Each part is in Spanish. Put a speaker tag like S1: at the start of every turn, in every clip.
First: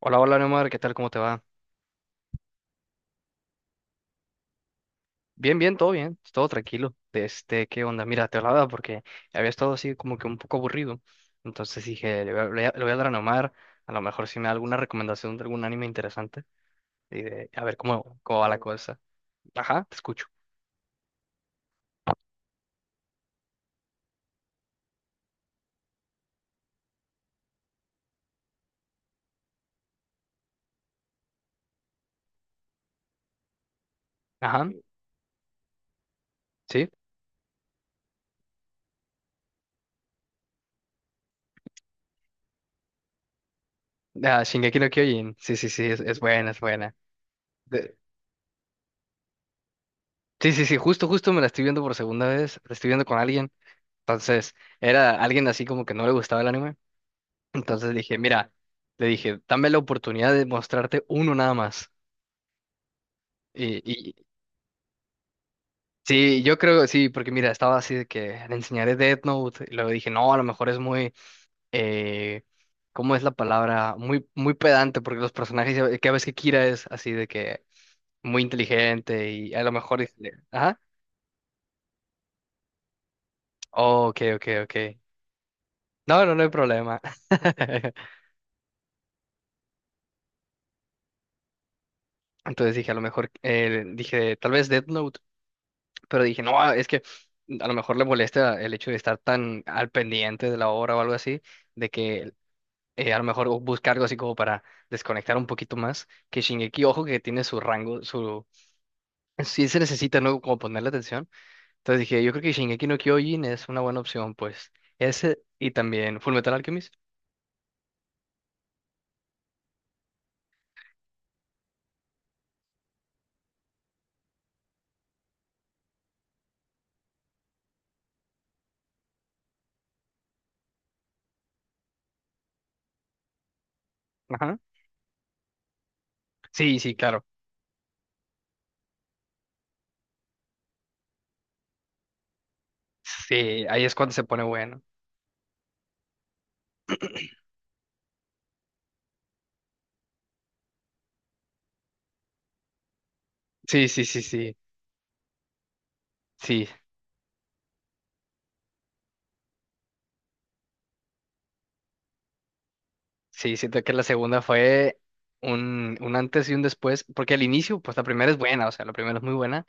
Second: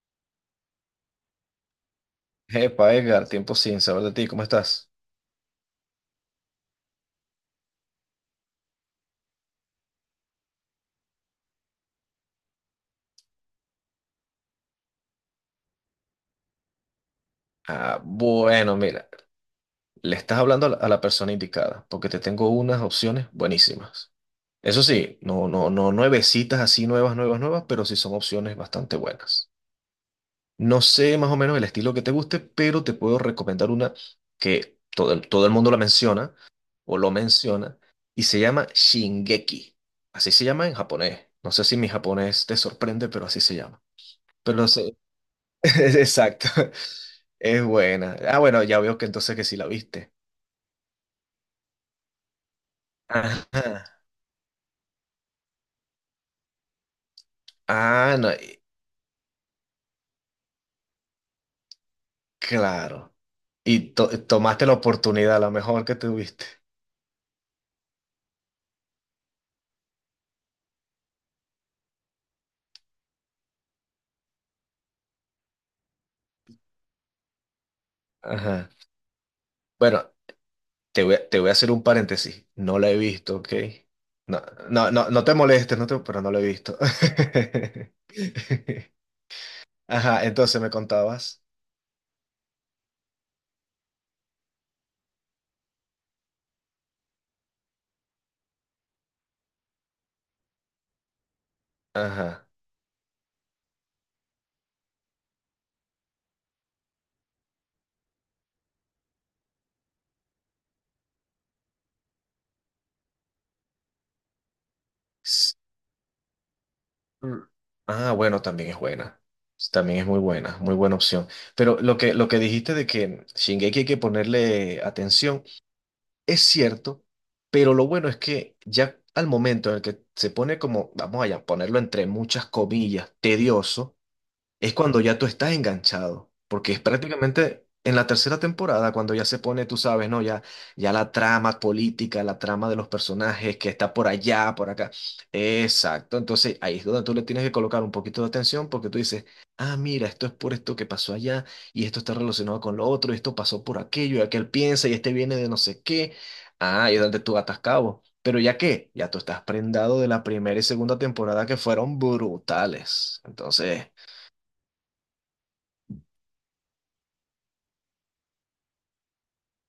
S1: Hola, hola, Neomar, ¿qué tal? ¿Cómo te va?
S2: Epa, Edgar, tiempo sin saber de ti, ¿cómo estás?
S1: Bien, bien, todo tranquilo. Este, ¿qué onda? Mira, te hablaba porque había estado así como que un poco aburrido. Entonces dije, le voy a, le voy a- le voy a hablar a Neomar, a lo mejor si me da alguna recomendación de algún anime interesante y de, a ver
S2: Ah,
S1: cómo va la
S2: bueno,
S1: cosa.
S2: mira,
S1: Ajá, te
S2: le
S1: escucho.
S2: estás hablando a la persona indicada, porque te tengo unas opciones buenísimas. Eso sí, no nuevecitas así nuevas, nuevas, nuevas, pero sí son opciones bastante buenas. No sé más o menos el estilo que te guste, pero te puedo recomendar una
S1: Ajá,
S2: que todo el mundo la menciona
S1: sí.
S2: o lo menciona y se llama Shingeki. Así se llama en japonés. No sé si mi japonés te sorprende, pero así se llama.
S1: Ah,
S2: Pero
S1: Shingeki no
S2: se-
S1: Kyojin. Sí, sí, sí, es
S2: Exacto.
S1: buena, es buena.
S2: Es
S1: De-
S2: buena. Ah, bueno, ya veo que entonces que sí la viste.
S1: Sí, sí, sí, justo me la estoy viendo por segunda vez, la estoy viendo con alguien.
S2: Ajá.
S1: Entonces, era alguien así como que no le gustaba el anime. Entonces
S2: Ah,
S1: dije,
S2: no,
S1: mira, le dije, dame la oportunidad de mostrarte uno nada más.
S2: claro.
S1: Y,
S2: Y
S1: y
S2: tomaste la oportunidad, la mejor que
S1: sí,
S2: tuviste.
S1: yo creo, sí, porque mira, estaba así de que le enseñaré Death Note. Y luego dije, no, a lo mejor es muy, eh, ¿cómo es la palabra? Muy, muy pedante, porque los personajes, que ves que Kira es así de que muy
S2: Ajá.
S1: inteligente y a lo mejor
S2: Bueno,
S1: dije, ajá,
S2: te voy a hacer un paréntesis. No la he visto, ¿ok?
S1: oh, ok,
S2: No,
S1: ok, ok.
S2: no te molestes, pero
S1: No,
S2: no
S1: no,
S2: la
S1: no
S2: he
S1: hay
S2: visto.
S1: problema.
S2: Ajá, entonces me contabas.
S1: Entonces dije, a lo mejor, dije, tal vez Death Note. Pero dije, no, ah, es que a lo mejor le molesta el hecho de estar tan al pendiente de la obra o algo así, de que
S2: Ajá.
S1: a lo mejor busca algo así como para desconectar un poquito más, que Shingeki, ojo que tiene su rango, su. Sí se necesita, ¿no? Como ponerle atención. Entonces dije, yo creo que Shingeki no Kyojin es una buena opción, pues. Ese y también Fullmetal Alchemist.
S2: Mm. Ah, bueno, también es buena. También es muy buena opción. Pero lo que dijiste de que Shingeki hay que ponerle atención, es cierto, pero lo bueno es que ya al momento en el que se pone como, vamos allá, ponerlo entre muchas comillas, tedioso
S1: Ajá.
S2: es cuando ya tú estás enganchado, porque
S1: Sí,
S2: es
S1: sí, claro.
S2: prácticamente en la tercera temporada cuando ya se pone, tú sabes, ¿no? Ya, ya la trama política, la trama de los personajes
S1: Sí,
S2: que
S1: ahí
S2: está
S1: es
S2: por
S1: cuando se pone
S2: allá, por
S1: bueno.
S2: acá. Exacto, entonces ahí es donde tú le tienes que colocar un poquito de atención porque tú dices, ah, mira, esto es por esto que pasó allá y esto está relacionado con lo otro, y esto pasó por
S1: Sí, sí,
S2: aquello y
S1: sí,
S2: aquel
S1: sí,
S2: piensa y este viene de no sé qué.
S1: sí.
S2: Ah, y es donde tú atas cabo. Pero ya que, ya tú estás prendado de la primera y segunda temporada que fueron brutales.
S1: Sí, siento
S2: Entonces…
S1: que la segunda fue un antes y un después, porque al inicio, pues la primera es buena, o sea, la primera es muy buena,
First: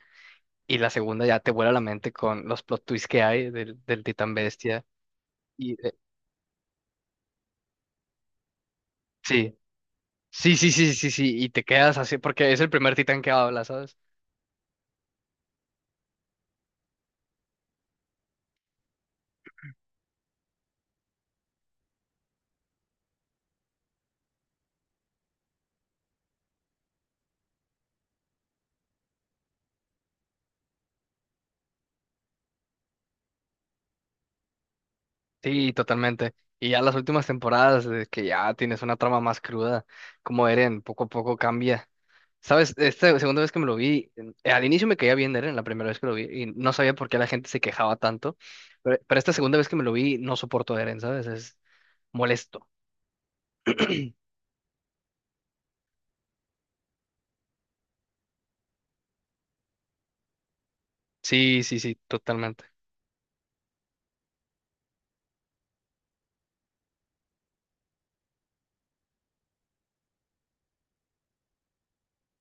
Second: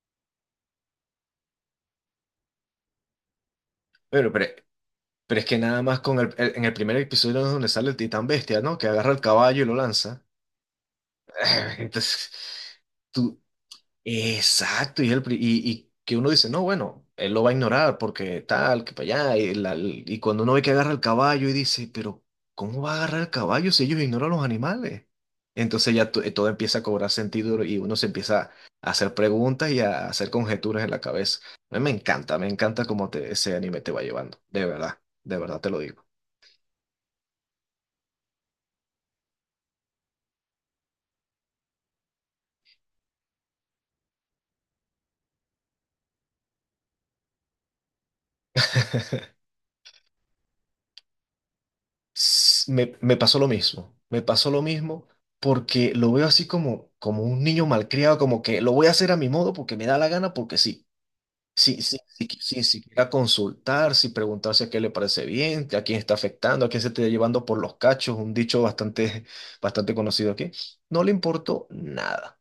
S1: y la segunda ya te vuela la mente con los plot twists que hay del
S2: Pero,
S1: Titán
S2: pero,
S1: Bestia.
S2: pero es que
S1: Y
S2: nada más con en el primer episodio es donde sale el titán bestia, ¿no? Que agarra el
S1: sí,
S2: caballo y lo lanza.
S1: sí, sí, sí, sí, sí, y te quedas así,
S2: Entonces,
S1: porque es el primer Titán que
S2: tú,
S1: habla, ¿sabes?
S2: Exacto, y que uno dice, no, bueno, él lo va a ignorar porque tal, que para allá, y cuando uno ve que agarra el caballo y dice, pero ¿cómo va a agarrar el caballo si ellos ignoran los animales? Entonces todo empieza a cobrar sentido y uno se empieza a hacer preguntas y a hacer conjeturas en la cabeza. A mí me encanta cómo te, ese anime te va llevando, de verdad te
S1: Sí,
S2: lo digo.
S1: totalmente. Y ya las últimas temporadas, de que ya tienes una trama más cruda, como Eren poco a poco cambia. Sabes, esta segunda vez que me lo vi, al inicio me caía bien Eren, la primera vez que lo vi, y no sabía por qué la gente se quejaba tanto, pero esta segunda vez que me lo vi, no soporto a Eren, ¿sabes? Es molesto.
S2: Me pasó lo mismo, me pasó lo mismo porque lo veo así como, como un niño malcriado, como que lo voy a hacer a mi modo porque me da la gana, porque sí,
S1: Sí, sí,
S2: sí,
S1: sí,
S2: sí, sí, sí,
S1: totalmente.
S2: sin siquiera consultar, sin preguntarse a qué le parece bien, a quién está afectando, a quién se está llevando por los cachos, un dicho bastante, bastante conocido aquí, no le importó nada.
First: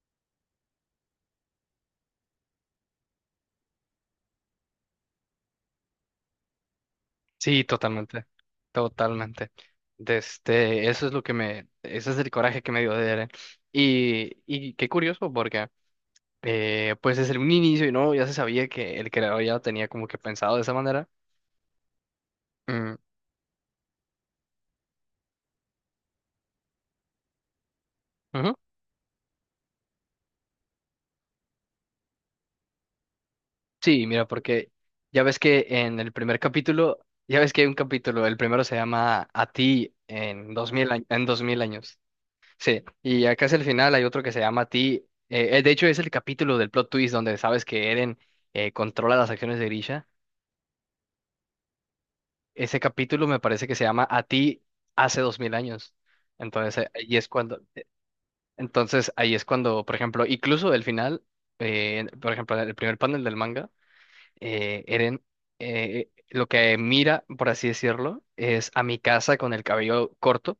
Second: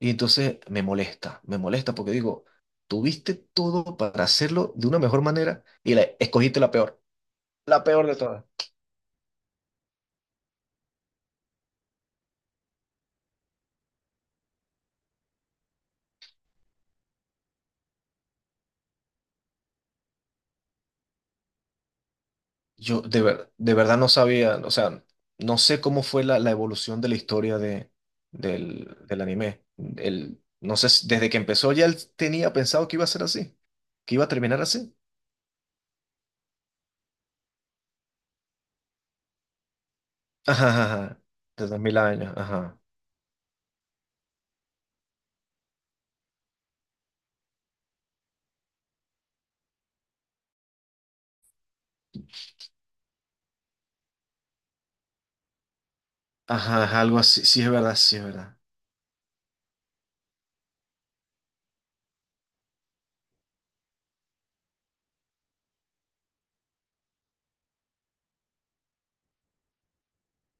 S2: Y entonces me molesta porque digo, tuviste todo para hacerlo de una mejor manera y la, escogiste
S1: Sí,
S2: la peor de
S1: totalmente.
S2: todas.
S1: Totalmente. De este, eso es lo que me, ese es el coraje que me dio de Eren. Y qué curioso, porque pues desde un inicio, y no, ya se sabía que el creador ya lo tenía como que pensado de esa manera. Mm,
S2: Yo de verdad no sabía, o sea, no sé cómo fue la evolución de la historia de,
S1: ujú.
S2: del anime. El, no sé, desde que empezó ya él tenía pensado que iba a ser así,
S1: Sí,
S2: que iba
S1: mira,
S2: a terminar
S1: porque
S2: así.
S1: ya ves que en el primer capítulo, ya ves que hay un capítulo, el primero se llama A ti en
S2: Ajá, ajá,
S1: 2000,
S2: ajá.
S1: en 2000
S2: Desde mil
S1: años.
S2: años, ajá.
S1: Sí, y acá es el final, hay otro que se llama A ti, de hecho, es el capítulo del plot twist donde sabes que Eren controla las acciones de Grisha. Ese capítulo me parece que se llama A ti hace 2000 años. Entonces,
S2: Ajá, ajá,
S1: ahí
S2: algo
S1: es
S2: así,
S1: cuando,
S2: sí es verdad, sí es verdad.
S1: entonces, ahí es cuando, por ejemplo, incluso el final, por ejemplo, el primer panel del manga. Eren lo que mira, por así decirlo, es a mi casa con el cabello corto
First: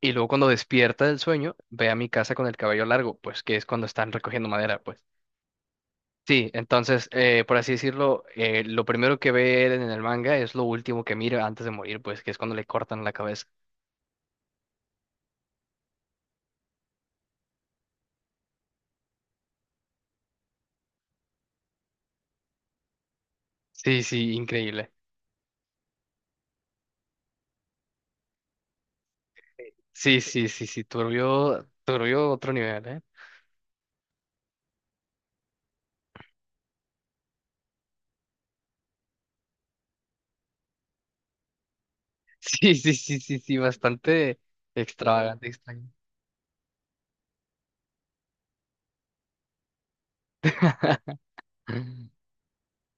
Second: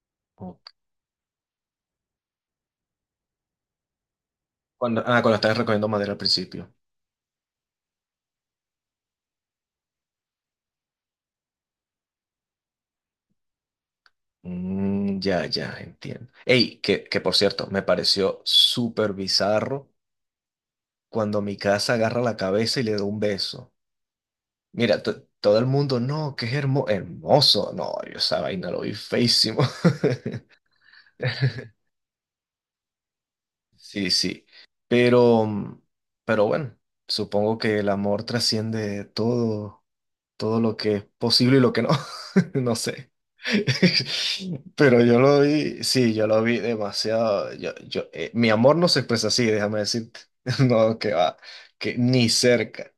S1: y luego cuando
S2: Ok.
S1: despierta del sueño ve a mi casa con el cabello largo, pues que es cuando están recogiendo madera,
S2: Cuando,
S1: pues.
S2: ah, cuando estabas recogiendo madera al
S1: Sí,
S2: principio.
S1: entonces, por así decirlo, lo primero que ve Eren en el manga es lo último que mira antes de morir, pues que es cuando le cortan la cabeza.
S2: Mm, ya, ya, entiendo. Ey, que por cierto, me pareció súper bizarro cuando mi casa agarra la cabeza y le da un beso.
S1: Sí, sí, increíble.
S2: Mira, todo el mundo, no, que es hermoso. No, yo esa vaina lo vi feísimo.
S1: Sí, sí, sí, sí, turbio, turbio otro nivel, ¿eh?
S2: Sí, sí. Pero, mm, pero bueno, supongo que el amor trasciende todo, todo lo que es posible y lo que no.
S1: Sí,
S2: No
S1: sí,
S2: sé.
S1: sí, sí, sí, bastante
S2: Pero yo lo
S1: extravagante,
S2: vi,
S1: extraño.
S2: sí, yo lo vi demasiado. Yo, mi amor no se expresa así, déjame decirte. No, que va, que ni cerca.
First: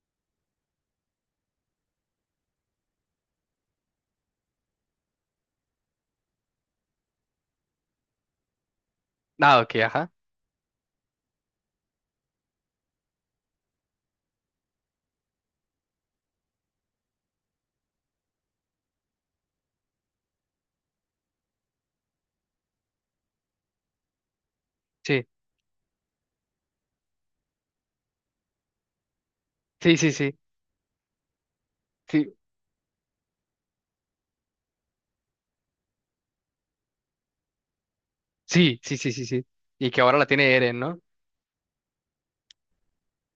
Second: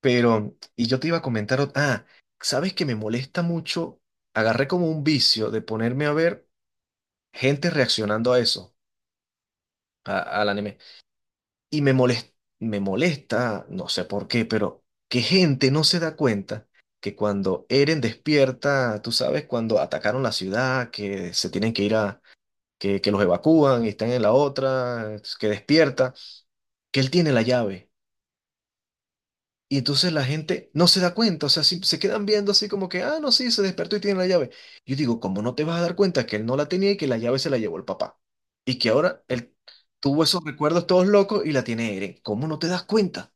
S2: Pero, y yo te iba a comentar, ¿sabes que me molesta mucho? Agarré como un vicio de ponerme a ver gente reaccionando a eso,
S1: Ah, ok, ajá.
S2: al anime. Y me molesta, no sé por qué, pero que gente no se da cuenta que cuando Eren despierta, tú sabes, cuando atacaron la ciudad, que se tienen que ir a, que los evacúan y están en la otra,
S1: Sí,
S2: que despierta, que él tiene la llave. Y
S1: sí, sí,
S2: entonces la
S1: sí,
S2: gente no se da cuenta, o sea, se quedan
S1: sí,
S2: viendo así como que, ah, no, sí, se despertó y tiene la llave. Yo digo, ¿cómo no te vas a dar cuenta que él no la tenía y que la llave se la llevó el papá?
S1: sí,
S2: Y que
S1: sí, sí,
S2: ahora
S1: sí, sí.
S2: él
S1: Y que ahora
S2: tuvo
S1: la
S2: esos
S1: tiene Eren,
S2: recuerdos
S1: ¿no?
S2: todos locos y la tiene Eren. ¿Cómo no te das cuenta?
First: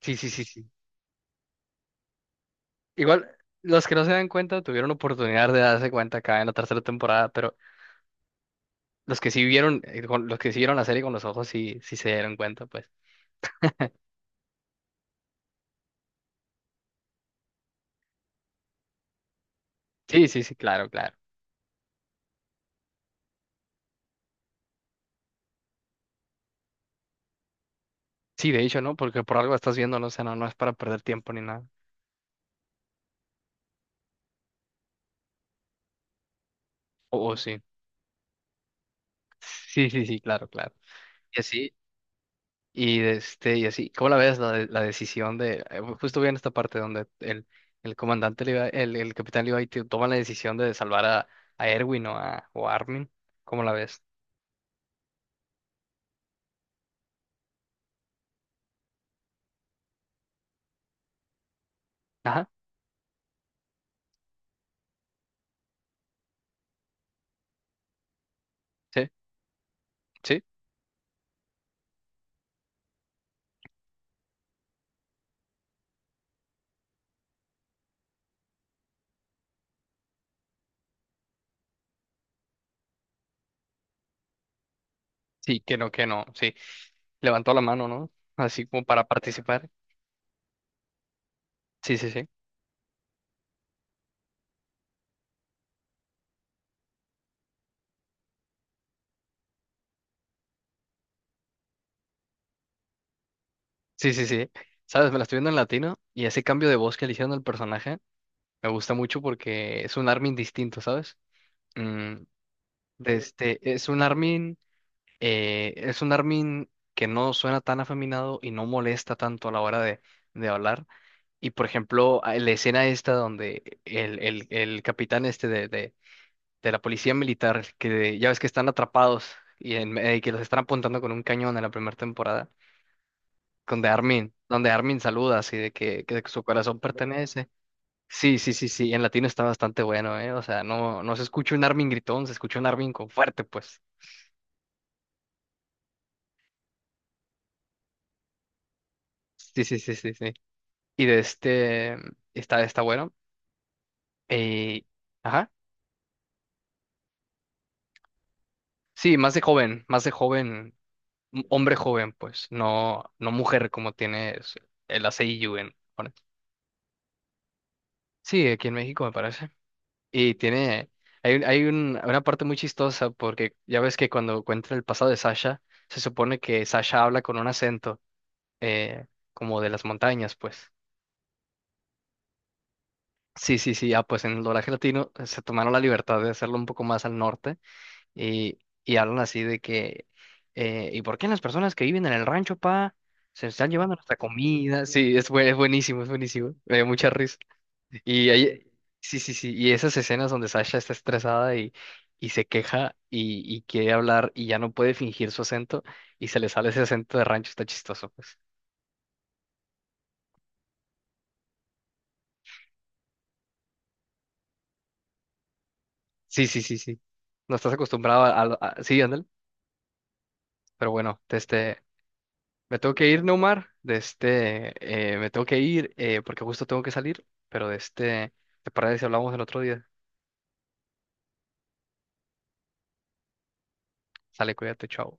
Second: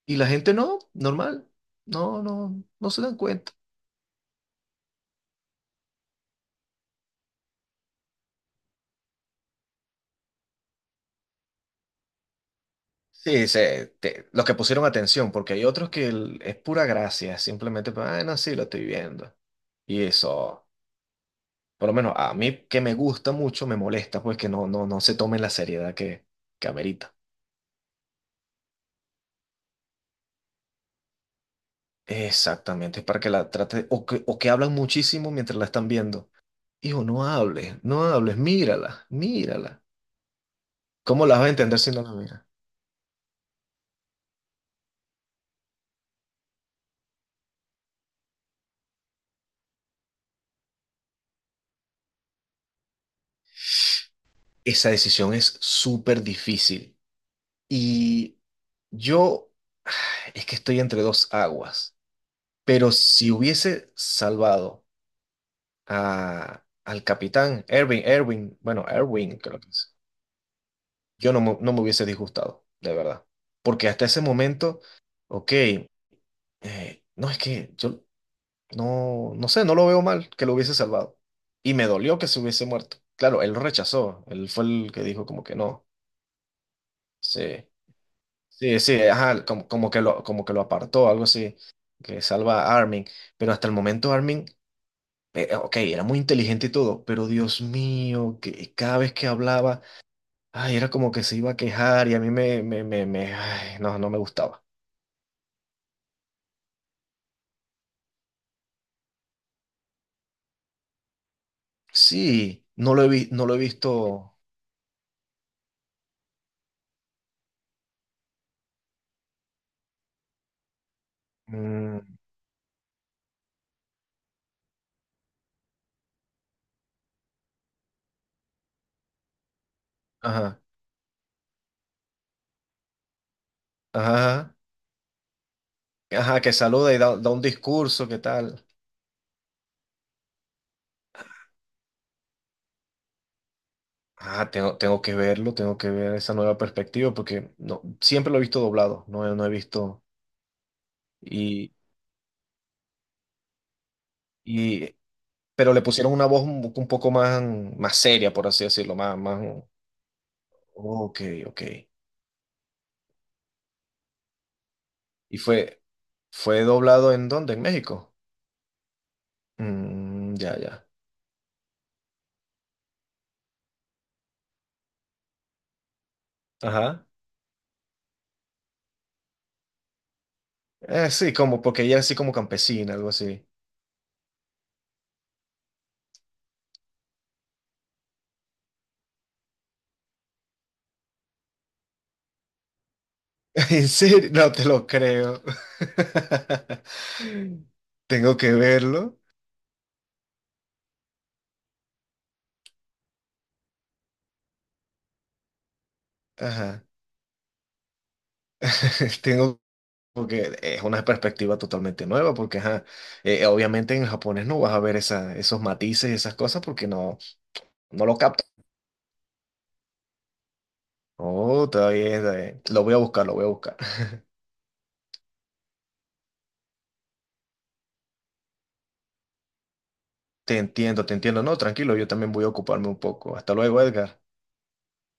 S1: Sí,
S2: Y la
S1: sí, sí,
S2: gente
S1: sí.
S2: no, normal, no, no se dan
S1: Igual,
S2: cuenta.
S1: los que no se dan cuenta tuvieron oportunidad de darse cuenta acá en la tercera temporada, pero los que sí vieron, los que sí vieron la serie con los ojos sí, sí se dieron cuenta, pues.
S2: Sí, los que pusieron atención, porque hay otros que es pura gracia, simplemente, ah, no, sí, lo estoy viendo. Y
S1: Sí, sí, sí,
S2: eso.
S1: claro, claro.
S2: Por lo menos a mí que me gusta mucho, me molesta pues que no, no se tome la seriedad que amerita.
S1: Sí, de hecho, ¿no? Porque por algo estás viendo, no sé, no, no es para perder tiempo ni nada.
S2: Exactamente, es para que la trate, o que hablan muchísimo mientras la están viendo. Hijo,
S1: O
S2: no
S1: o sí.
S2: hables, no hables, mírala, mírala.
S1: Sí, sí, sí, claro, claro.
S2: ¿Cómo la
S1: Y
S2: vas a
S1: así.
S2: entender si no la miras?
S1: Y este, y así, ¿cómo la ves la, la decisión justo vi en esta parte donde el capitán Levi toma la decisión de salvar a Erwin o a Armin? ¿Cómo la ves?
S2: Esa decisión es súper difícil. Y yo es que estoy entre dos aguas.
S1: Ajá,
S2: Pero si hubiese salvado a, al capitán Erwin, Erwin, bueno,
S1: sí,
S2: Erwin, creo que es.
S1: sí,
S2: Yo no me, no me hubiese disgustado, de verdad. Porque hasta ese momento, ok, no es que yo no, no sé, no lo veo mal que lo hubiese salvado. Y me dolió que se hubiese muerto. Claro, él lo rechazó, él fue el que dijo como que
S1: sí,
S2: no,
S1: que no, sí. Levantó la
S2: sí,
S1: mano, ¿no? Así
S2: sí,
S1: como
S2: sí,
S1: para
S2: ajá, como,
S1: participar.
S2: como que lo apartó, algo así,
S1: Sí, sí,
S2: que
S1: sí.
S2: salva a Armin. Pero hasta el momento Armin, ok, era muy inteligente y todo, pero Dios mío, que cada vez que hablaba… Ay, era como que se iba a quejar y a mí me, me, ay, no, no
S1: Sí,
S2: me
S1: sí, sí.
S2: gustaba.
S1: Sabes, me la estoy viendo en latino y ese cambio de voz que le hicieron al personaje me gusta mucho porque es un Armin distinto, ¿sabes? Mm,
S2: Sí,
S1: de
S2: no lo he
S1: este, es un
S2: visto.
S1: Armin. Es un Armin que no suena tan afeminado y no molesta tanto a la hora de hablar. Y por
S2: Mm,
S1: ejemplo, la escena esta donde el capitán este de la policía militar, que ya ves que están atrapados y, que los están
S2: ajá,
S1: apuntando con un cañón en la primera temporada, donde Armin,
S2: ajá,
S1: donde Armin saluda así de que
S2: ajá,
S1: su
S2: que
S1: corazón
S2: saluda y da, da un
S1: pertenece.
S2: discurso, ¿qué
S1: Sí, sí,
S2: tal?
S1: sí, sí, en latino está bastante bueno, ¿eh? O sea, no, no se escucha un Armin gritón, se escucha un Armin con fuerte, pues.
S2: Ah, tengo, tengo que verlo, tengo que ver esa nueva perspectiva porque no, siempre lo he visto doblado, no, no he
S1: Sí, sí, sí,
S2: visto.
S1: sí, sí. Y de
S2: Y,
S1: este, está bueno. Eh,
S2: y,
S1: ajá.
S2: pero le pusieron una voz un poco más, más seria, por así decirlo,
S1: Sí,
S2: más, más.
S1: más de joven,
S2: Ok, ok.
S1: hombre joven, pues, no, no mujer como tiene el
S2: ¿Y
S1: ACIU en
S2: fue,
S1: Japón.
S2: fue doblado en dónde? ¿En México?
S1: Sí, aquí en México me parece. Y
S2: Mm, ya, ya.
S1: tiene, hay una parte muy chistosa porque ya ves que cuando cuenta el pasado de Sasha, se supone que Sasha
S2: Ajá.
S1: habla con un acento eh, como de las montañas, pues.
S2: Sí, como porque ella es así como campesina, algo así.
S1: Sí, sí, sí, ah, pues en el doblaje latino se tomaron la libertad de hacerlo un poco más al norte. Y, y hablan así de que, ¿y por qué las personas que viven en el rancho, pa, se están
S2: ¿En
S1: llevando nuestra
S2: serio? No te
S1: comida?
S2: lo
S1: Sí, es,
S2: creo.
S1: es buenísimo, es buenísimo. Me dio mucha risa. Y
S2: Tengo que
S1: ahí,
S2: verlo.
S1: sí, sí, sí. Y esas escenas donde Sasha está estresada y se queja y quiere hablar y ya no puede fingir su acento y se le sale ese
S2: Ajá.
S1: acento de rancho, está chistoso, pues.
S2: Tengo porque es una perspectiva totalmente nueva, porque ajá, obviamente en japonés no vas a ver esa, esos matices y esas
S1: Sí,
S2: cosas
S1: sí, sí,
S2: porque
S1: sí.
S2: no,
S1: No estás
S2: no lo
S1: acostumbrado a...
S2: captan.
S1: a- a- sí, ándale. Pero bueno,
S2: Oh,
S1: este,
S2: todavía es
S1: me
S2: lo
S1: tengo
S2: voy a
S1: que ir,
S2: buscar, lo voy a
S1: Neumar,
S2: buscar.
S1: de este, me tengo que ir porque justo tengo que salir, pero de este, ¿te parece si hablamos el otro día?
S2: Te entiendo, te entiendo. No, tranquilo, yo también voy a ocuparme un poco. Hasta luego, Edgar.
S1: Sale, cuídate, chao.